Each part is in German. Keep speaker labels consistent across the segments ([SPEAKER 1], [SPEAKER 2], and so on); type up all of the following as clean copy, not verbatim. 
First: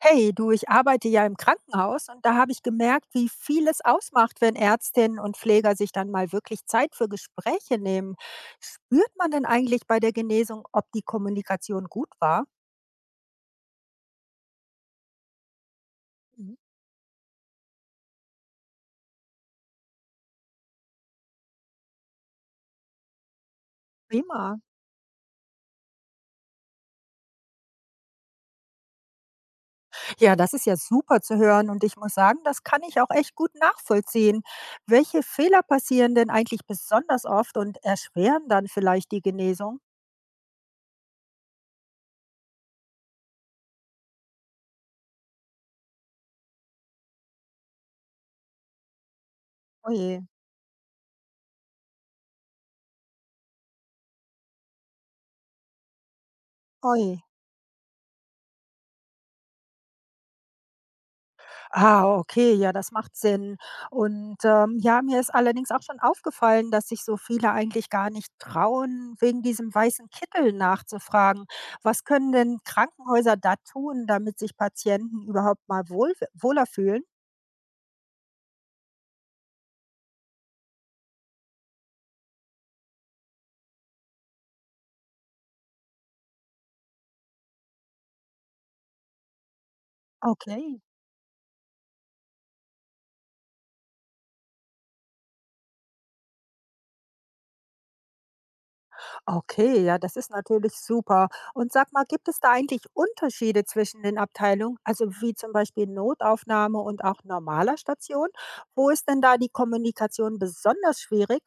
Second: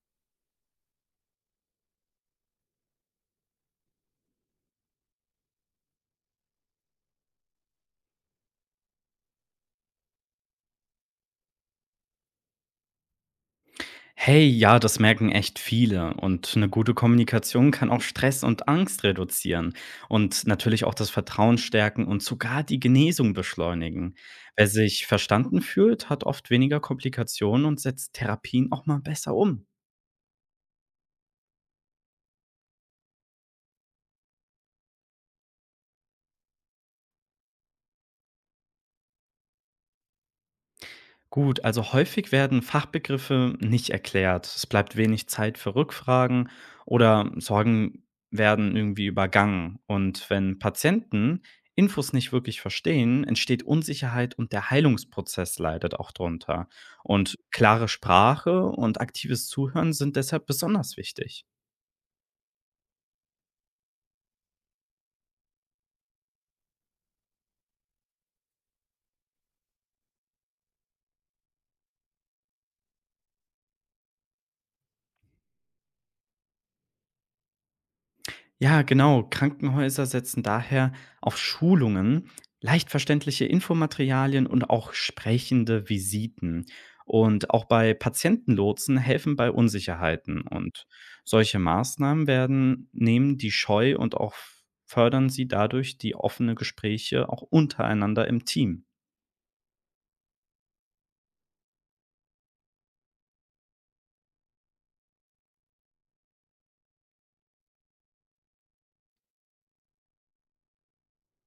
[SPEAKER 1] Hey, du, ich arbeite ja im Krankenhaus und da habe ich gemerkt, wie viel es ausmacht, wenn Ärztinnen und Pfleger sich dann mal wirklich Zeit für Gespräche nehmen. Spürt man denn eigentlich bei der Genesung, ob die Kommunikation gut war?
[SPEAKER 2] Hey, ja, das merken echt viele. Und
[SPEAKER 1] Mhm.
[SPEAKER 2] eine gute Kommunikation kann auch Stress und Angst reduzieren und natürlich auch das Vertrauen stärken und sogar die Genesung beschleunigen.
[SPEAKER 1] Prima.
[SPEAKER 2] Wer sich verstanden fühlt, hat oft weniger Komplikationen und setzt Therapien auch mal besser um.
[SPEAKER 1] Ja, das ist ja super zu hören und ich muss sagen, das kann ich auch echt gut nachvollziehen. Welche Fehler passieren denn eigentlich besonders oft und erschweren dann vielleicht die Genesung?
[SPEAKER 2] Gut, also häufig werden Fachbegriffe nicht erklärt. Es bleibt wenig Zeit für Rückfragen oder Sorgen werden irgendwie übergangen.
[SPEAKER 1] Oje,
[SPEAKER 2] Und wenn Patienten Infos nicht wirklich verstehen, entsteht Unsicherheit und der Heilungsprozess leidet auch drunter.
[SPEAKER 1] oje.
[SPEAKER 2] Und klare Sprache und aktives Zuhören sind deshalb besonders wichtig.
[SPEAKER 1] Ah, okay, ja, das macht Sinn. Und, ja, mir ist allerdings auch schon aufgefallen, dass sich so viele eigentlich gar nicht trauen, wegen diesem weißen Kittel nachzufragen. Was können denn Krankenhäuser da tun, damit sich Patienten überhaupt mal wohler fühlen?
[SPEAKER 2] Ja, genau. Krankenhäuser setzen daher auf Schulungen, leicht verständliche Infomaterialien und auch sprechende Visiten. Und auch bei Patientenlotsen helfen bei Unsicherheiten.
[SPEAKER 1] Okay.
[SPEAKER 2] Und solche Maßnahmen nehmen die Scheu und auch fördern sie dadurch die offene Gespräche auch untereinander im Team.
[SPEAKER 1] Okay, ja, das ist natürlich super. Und sag mal, gibt es da eigentlich Unterschiede zwischen den Abteilungen, also wie zum Beispiel Notaufnahme und auch normaler Station? Wo ist denn da die Kommunikation besonders schwierig?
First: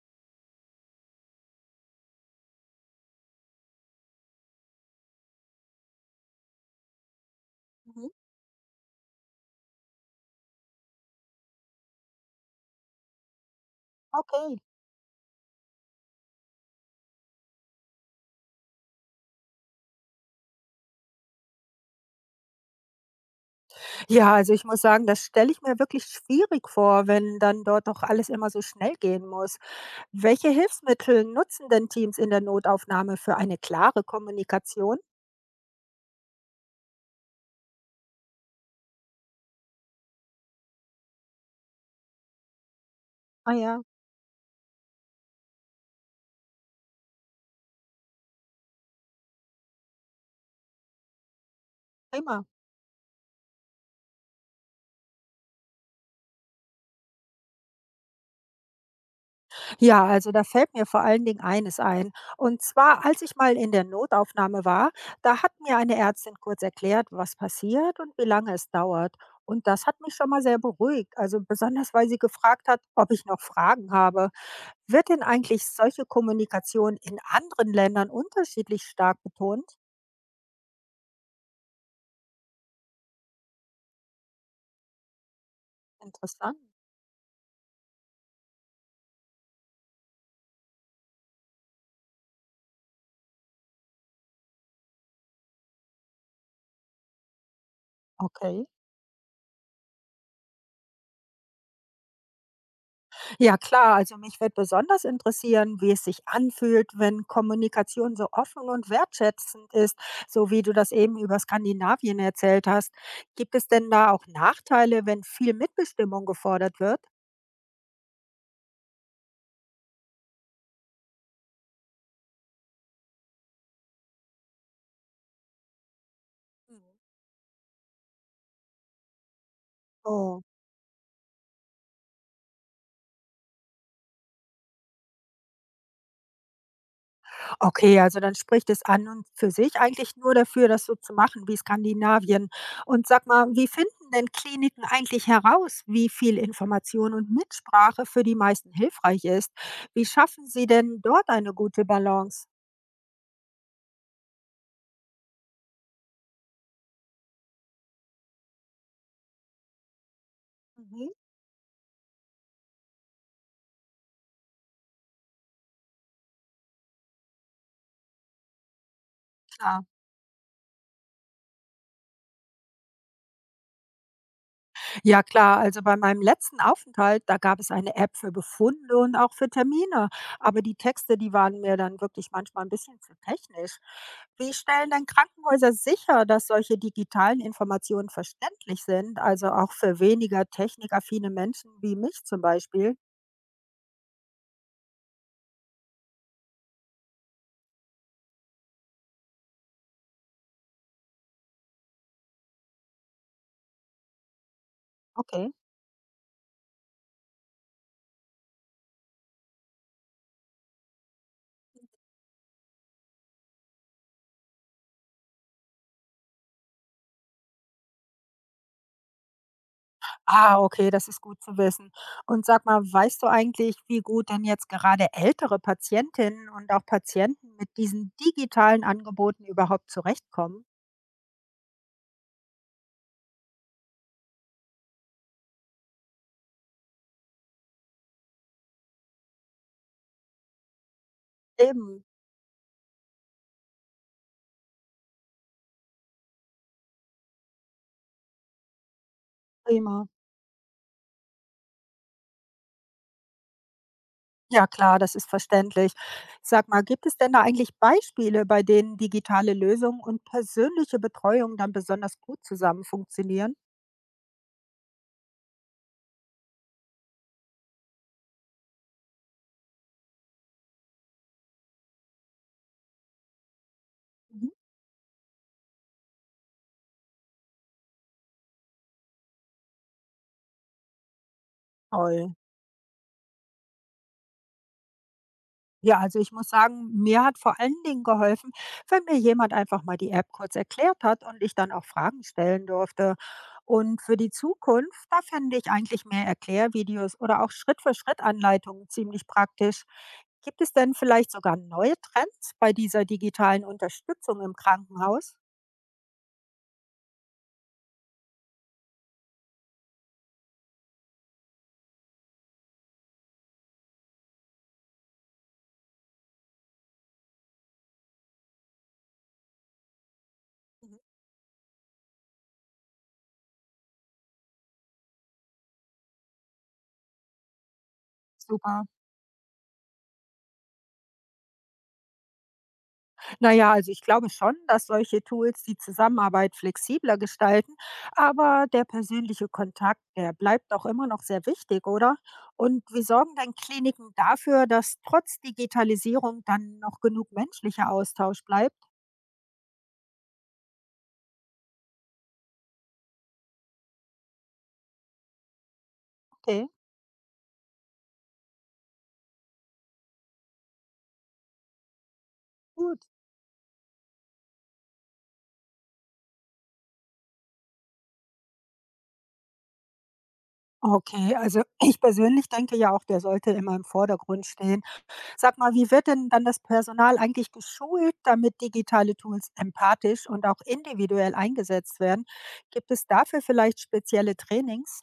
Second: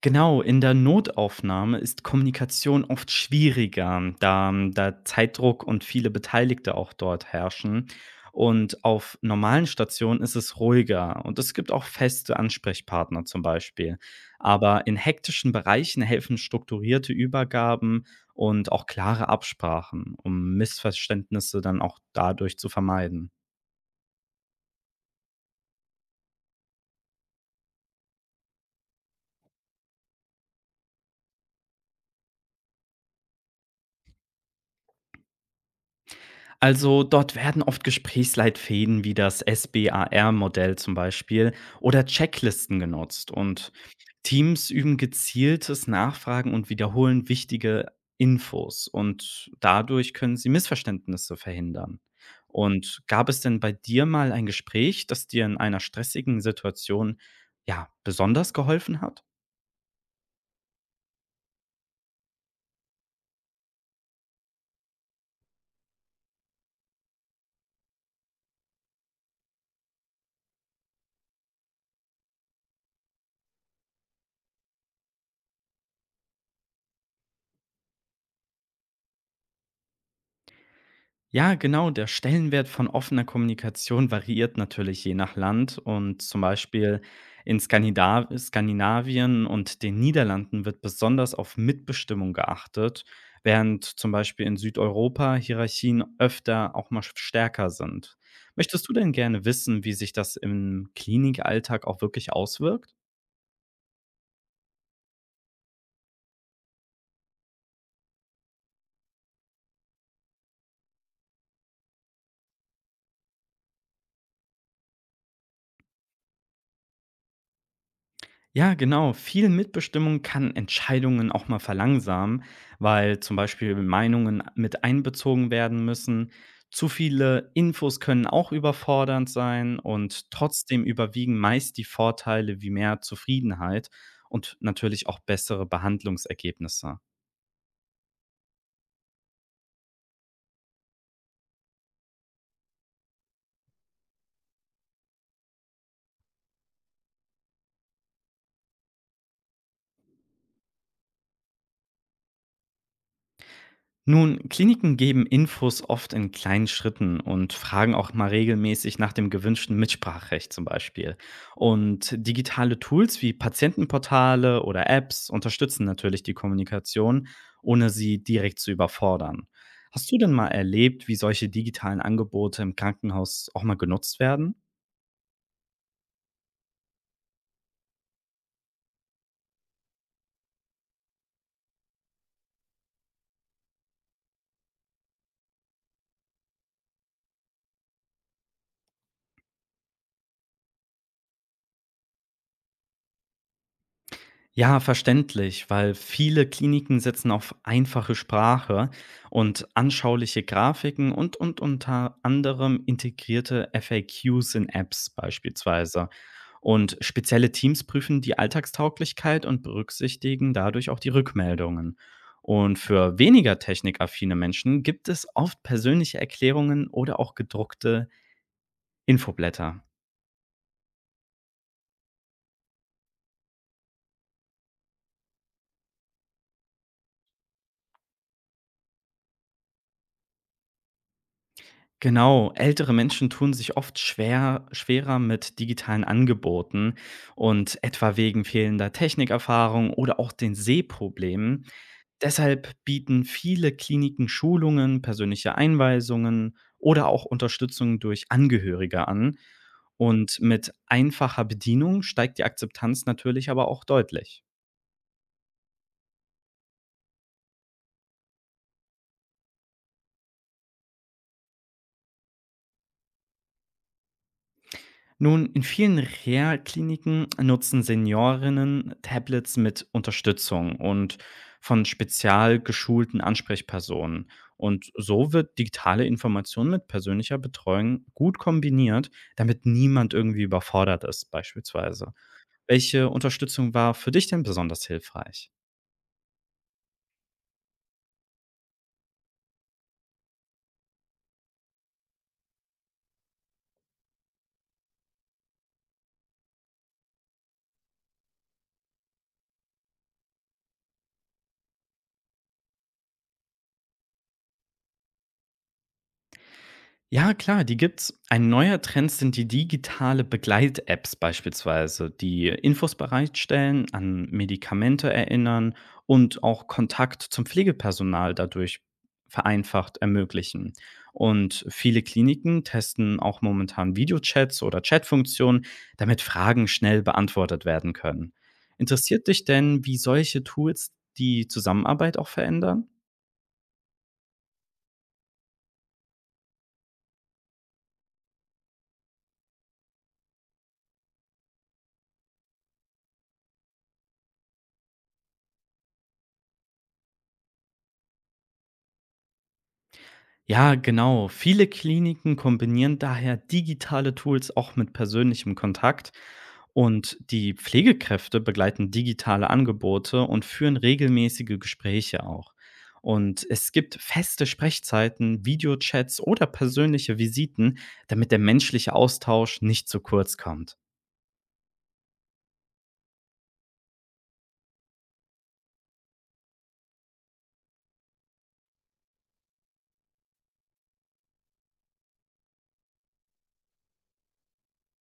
[SPEAKER 2] Genau, in der Notaufnahme ist Kommunikation oft schwieriger, da Zeitdruck und viele Beteiligte auch dort herrschen.
[SPEAKER 1] Mhm.
[SPEAKER 2] Und auf normalen Stationen ist es ruhiger und es gibt auch feste Ansprechpartner zum Beispiel.
[SPEAKER 1] Okay.
[SPEAKER 2] Aber in hektischen Bereichen helfen strukturierte Übergaben und auch klare Absprachen, um Missverständnisse dann auch dadurch zu vermeiden.
[SPEAKER 1] Ja, also ich muss sagen, das stelle ich mir wirklich schwierig vor, wenn dann dort doch alles immer so schnell gehen muss. Welche Hilfsmittel nutzen denn Teams in der Notaufnahme für eine klare Kommunikation?
[SPEAKER 2] Also dort werden oft Gesprächsleitfäden wie das SBAR-Modell zum Beispiel oder Checklisten genutzt
[SPEAKER 1] Ah
[SPEAKER 2] und
[SPEAKER 1] ja,
[SPEAKER 2] Teams üben gezieltes Nachfragen und wiederholen wichtige Infos und dadurch können sie Missverständnisse verhindern.
[SPEAKER 1] prima.
[SPEAKER 2] Und gab es denn bei dir mal ein Gespräch, das dir in einer stressigen Situation ja besonders geholfen hat?
[SPEAKER 1] Ja, also da fällt mir vor allen Dingen eines ein. Und zwar, als ich mal in der Notaufnahme war, da hat mir eine Ärztin kurz erklärt, was passiert und wie lange es dauert. Und das hat mich schon mal sehr beruhigt. Also besonders, weil sie gefragt hat, ob ich noch Fragen habe. Wird denn eigentlich solche Kommunikation in anderen Ländern unterschiedlich stark betont?
[SPEAKER 2] Ja, genau. Der Stellenwert von offener Kommunikation variiert natürlich je nach Land und zum
[SPEAKER 1] Interessant.
[SPEAKER 2] Beispiel in Skandinavien und den Niederlanden wird besonders auf Mitbestimmung geachtet, während zum Beispiel in Südeuropa Hierarchien öfter auch mal stärker sind.
[SPEAKER 1] Okay.
[SPEAKER 2] Möchtest du denn gerne wissen, wie sich das im Klinikalltag auch wirklich auswirkt?
[SPEAKER 1] Ja klar, also mich wird besonders interessieren, wie es sich anfühlt, wenn Kommunikation so offen und wertschätzend ist, so wie du das eben über Skandinavien erzählt hast. Gibt es denn da auch Nachteile, wenn viel Mitbestimmung gefordert wird?
[SPEAKER 2] Ja, genau. Viel Mitbestimmung kann Entscheidungen auch mal verlangsamen, weil zum Beispiel Meinungen mit einbezogen werden müssen. Zu
[SPEAKER 1] Mhm.
[SPEAKER 2] viele Infos können auch überfordernd sein und
[SPEAKER 1] Oh.
[SPEAKER 2] trotzdem überwiegen meist die Vorteile wie mehr Zufriedenheit und natürlich auch bessere Behandlungsergebnisse.
[SPEAKER 1] Okay, also dann spricht es an und für sich eigentlich nur dafür, das so zu machen wie Skandinavien. Und sag mal, wie finden denn Kliniken eigentlich heraus, wie viel Information und Mitsprache für die meisten hilfreich ist? Wie schaffen sie denn dort eine gute Balance?
[SPEAKER 2] Nun, Kliniken geben Infos oft in kleinen Schritten und fragen auch mal regelmäßig nach dem gewünschten Mitspracherecht zum
[SPEAKER 1] Mhm,
[SPEAKER 2] Beispiel. Und digitale Tools wie Patientenportale oder Apps unterstützen natürlich die Kommunikation, ohne sie direkt zu überfordern.
[SPEAKER 1] klar.
[SPEAKER 2] Hast du denn mal erlebt, wie solche digitalen Angebote im Krankenhaus auch mal genutzt werden?
[SPEAKER 1] Ja klar, also bei meinem letzten Aufenthalt, da gab es eine App für Befunde und auch für Termine. Aber die Texte, die waren mir dann wirklich manchmal ein bisschen zu technisch. Wie stellen denn Krankenhäuser sicher, dass solche digitalen Informationen verständlich sind, also auch für weniger technikaffine Menschen wie mich zum Beispiel?
[SPEAKER 2] Ja, verständlich, weil viele Kliniken setzen auf einfache Sprache und anschauliche Grafiken und unter anderem integrierte FAQs in Apps
[SPEAKER 1] Okay.
[SPEAKER 2] beispielsweise. Und spezielle Teams prüfen die Alltagstauglichkeit und berücksichtigen dadurch auch die Rückmeldungen. Und für weniger technikaffine Menschen gibt es oft persönliche Erklärungen oder auch gedruckte Infoblätter.
[SPEAKER 1] Ah, okay, das ist gut zu wissen. Und sag mal, weißt du eigentlich, wie gut denn jetzt gerade ältere Patientinnen und auch Patienten mit diesen digitalen Angeboten überhaupt zurechtkommen?
[SPEAKER 2] Genau, ältere Menschen tun sich oft schwerer mit digitalen Angeboten und etwa wegen fehlender Technikerfahrung oder auch den Sehproblemen.
[SPEAKER 1] Eben.
[SPEAKER 2] Deshalb bieten viele Kliniken Schulungen, persönliche Einweisungen oder auch Unterstützung durch Angehörige an.
[SPEAKER 1] Prima.
[SPEAKER 2] Und mit einfacher Bedienung steigt die Akzeptanz natürlich aber auch deutlich.
[SPEAKER 1] Ja klar, das ist verständlich. Sag mal, gibt es denn da eigentlich Beispiele, bei denen digitale Lösungen und persönliche Betreuung dann besonders gut zusammen funktionieren?
[SPEAKER 2] Nun, in vielen Reha-Kliniken nutzen Seniorinnen Tablets mit Unterstützung und von spezial geschulten Ansprechpersonen.
[SPEAKER 1] Mhm.
[SPEAKER 2] Und so wird digitale Information mit persönlicher Betreuung gut kombiniert, damit niemand irgendwie überfordert ist, beispielsweise.
[SPEAKER 1] Toll.
[SPEAKER 2] Welche Unterstützung war für dich denn besonders hilfreich?
[SPEAKER 1] Ja, also ich muss sagen, mir hat vor allen Dingen geholfen, wenn mir jemand einfach mal die App kurz erklärt hat und ich dann auch Fragen stellen durfte. Und für die Zukunft, da fände ich eigentlich mehr Erklärvideos oder auch Schritt-für-Schritt-Anleitungen ziemlich praktisch. Gibt es denn vielleicht sogar neue Trends bei dieser digitalen Unterstützung im Krankenhaus?
[SPEAKER 2] Ja, klar, die gibt's. Ein neuer Trend sind die digitale Begleit-Apps beispielsweise, die Infos bereitstellen, an Medikamente erinnern und auch Kontakt zum Pflegepersonal dadurch vereinfacht ermöglichen. Und viele Kliniken testen auch momentan Videochats oder Chatfunktionen, damit Fragen schnell beantwortet werden können.
[SPEAKER 1] Super.
[SPEAKER 2] Interessiert dich denn, wie solche Tools die Zusammenarbeit auch verändern?
[SPEAKER 1] Na ja, also ich glaube schon, dass solche Tools die Zusammenarbeit flexibler gestalten, aber der persönliche Kontakt, der bleibt doch immer noch sehr wichtig, oder? Und wie sorgen denn Kliniken dafür, dass trotz Digitalisierung dann noch genug menschlicher Austausch bleibt?
[SPEAKER 2] Ja, genau. Viele Kliniken kombinieren daher digitale Tools auch mit persönlichem Kontakt
[SPEAKER 1] Okay,
[SPEAKER 2] und die Pflegekräfte begleiten digitale Angebote und führen regelmäßige Gespräche auch.
[SPEAKER 1] gut.
[SPEAKER 2] Und es gibt feste Sprechzeiten, Videochats oder persönliche Visiten, damit der menschliche Austausch nicht zu kurz kommt.
[SPEAKER 1] Okay, also ich persönlich denke ja auch, der sollte immer im Vordergrund stehen. Sag mal, wie wird denn dann das Personal eigentlich geschult, damit digitale Tools empathisch und auch individuell eingesetzt werden? Gibt es dafür vielleicht spezielle Trainings?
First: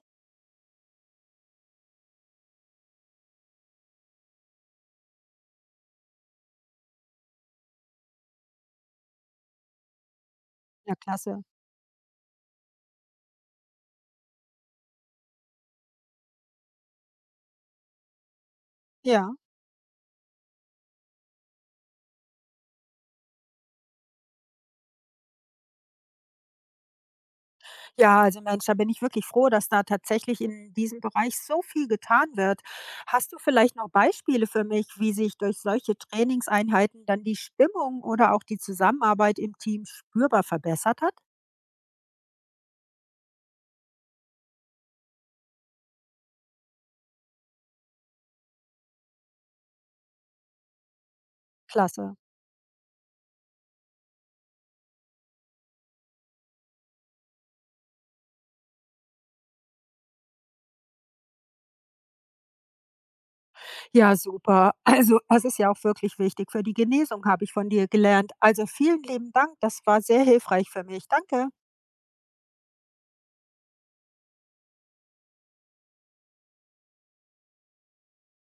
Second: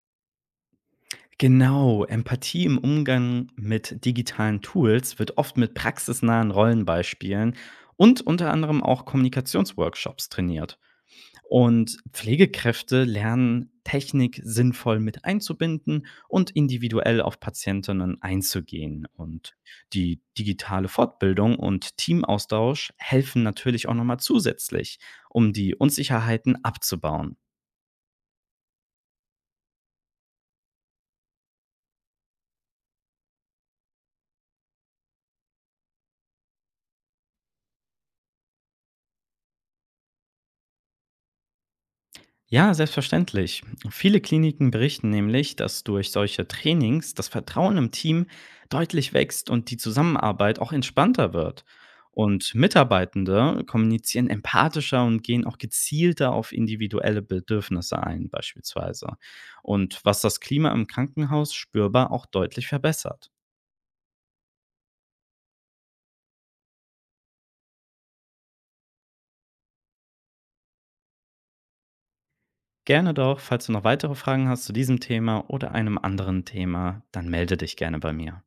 [SPEAKER 2] Genau, Empathie im Umgang mit digitalen Tools wird oft mit praxisnahen Rollenbeispielen und unter anderem auch Kommunikationsworkshops trainiert.
[SPEAKER 1] Ja, klasse.
[SPEAKER 2] Und Pflegekräfte lernen, Technik sinnvoll mit einzubinden und individuell auf Patientinnen einzugehen.
[SPEAKER 1] Ja.
[SPEAKER 2] Und die digitale Fortbildung und Teamaustausch helfen natürlich auch nochmal zusätzlich, um die Unsicherheiten abzubauen.
[SPEAKER 1] Ja, also Mensch, da bin ich wirklich froh, dass da tatsächlich in diesem Bereich so viel getan wird. Hast du vielleicht noch Beispiele für mich, wie sich durch solche Trainingseinheiten dann die Stimmung oder auch die Zusammenarbeit im Team spürbar verbessert hat?
[SPEAKER 2] Ja, selbstverständlich. Viele Kliniken berichten nämlich, dass durch solche Trainings das Vertrauen im Team deutlich wächst und die Zusammenarbeit auch entspannter wird.
[SPEAKER 1] Klasse.
[SPEAKER 2] Und Mitarbeitende kommunizieren empathischer und gehen auch gezielter auf individuelle Bedürfnisse ein, beispielsweise. Und was das Klima im Krankenhaus spürbar auch deutlich verbessert.
[SPEAKER 1] Ja, super. Also, das ist ja auch wirklich wichtig für die Genesung, habe ich von dir gelernt. Also, vielen lieben Dank. Das war sehr hilfreich für mich. Danke.
[SPEAKER 2] Gerne doch, falls du noch weitere Fragen hast zu diesem Thema oder einem anderen Thema, dann melde dich gerne bei mir.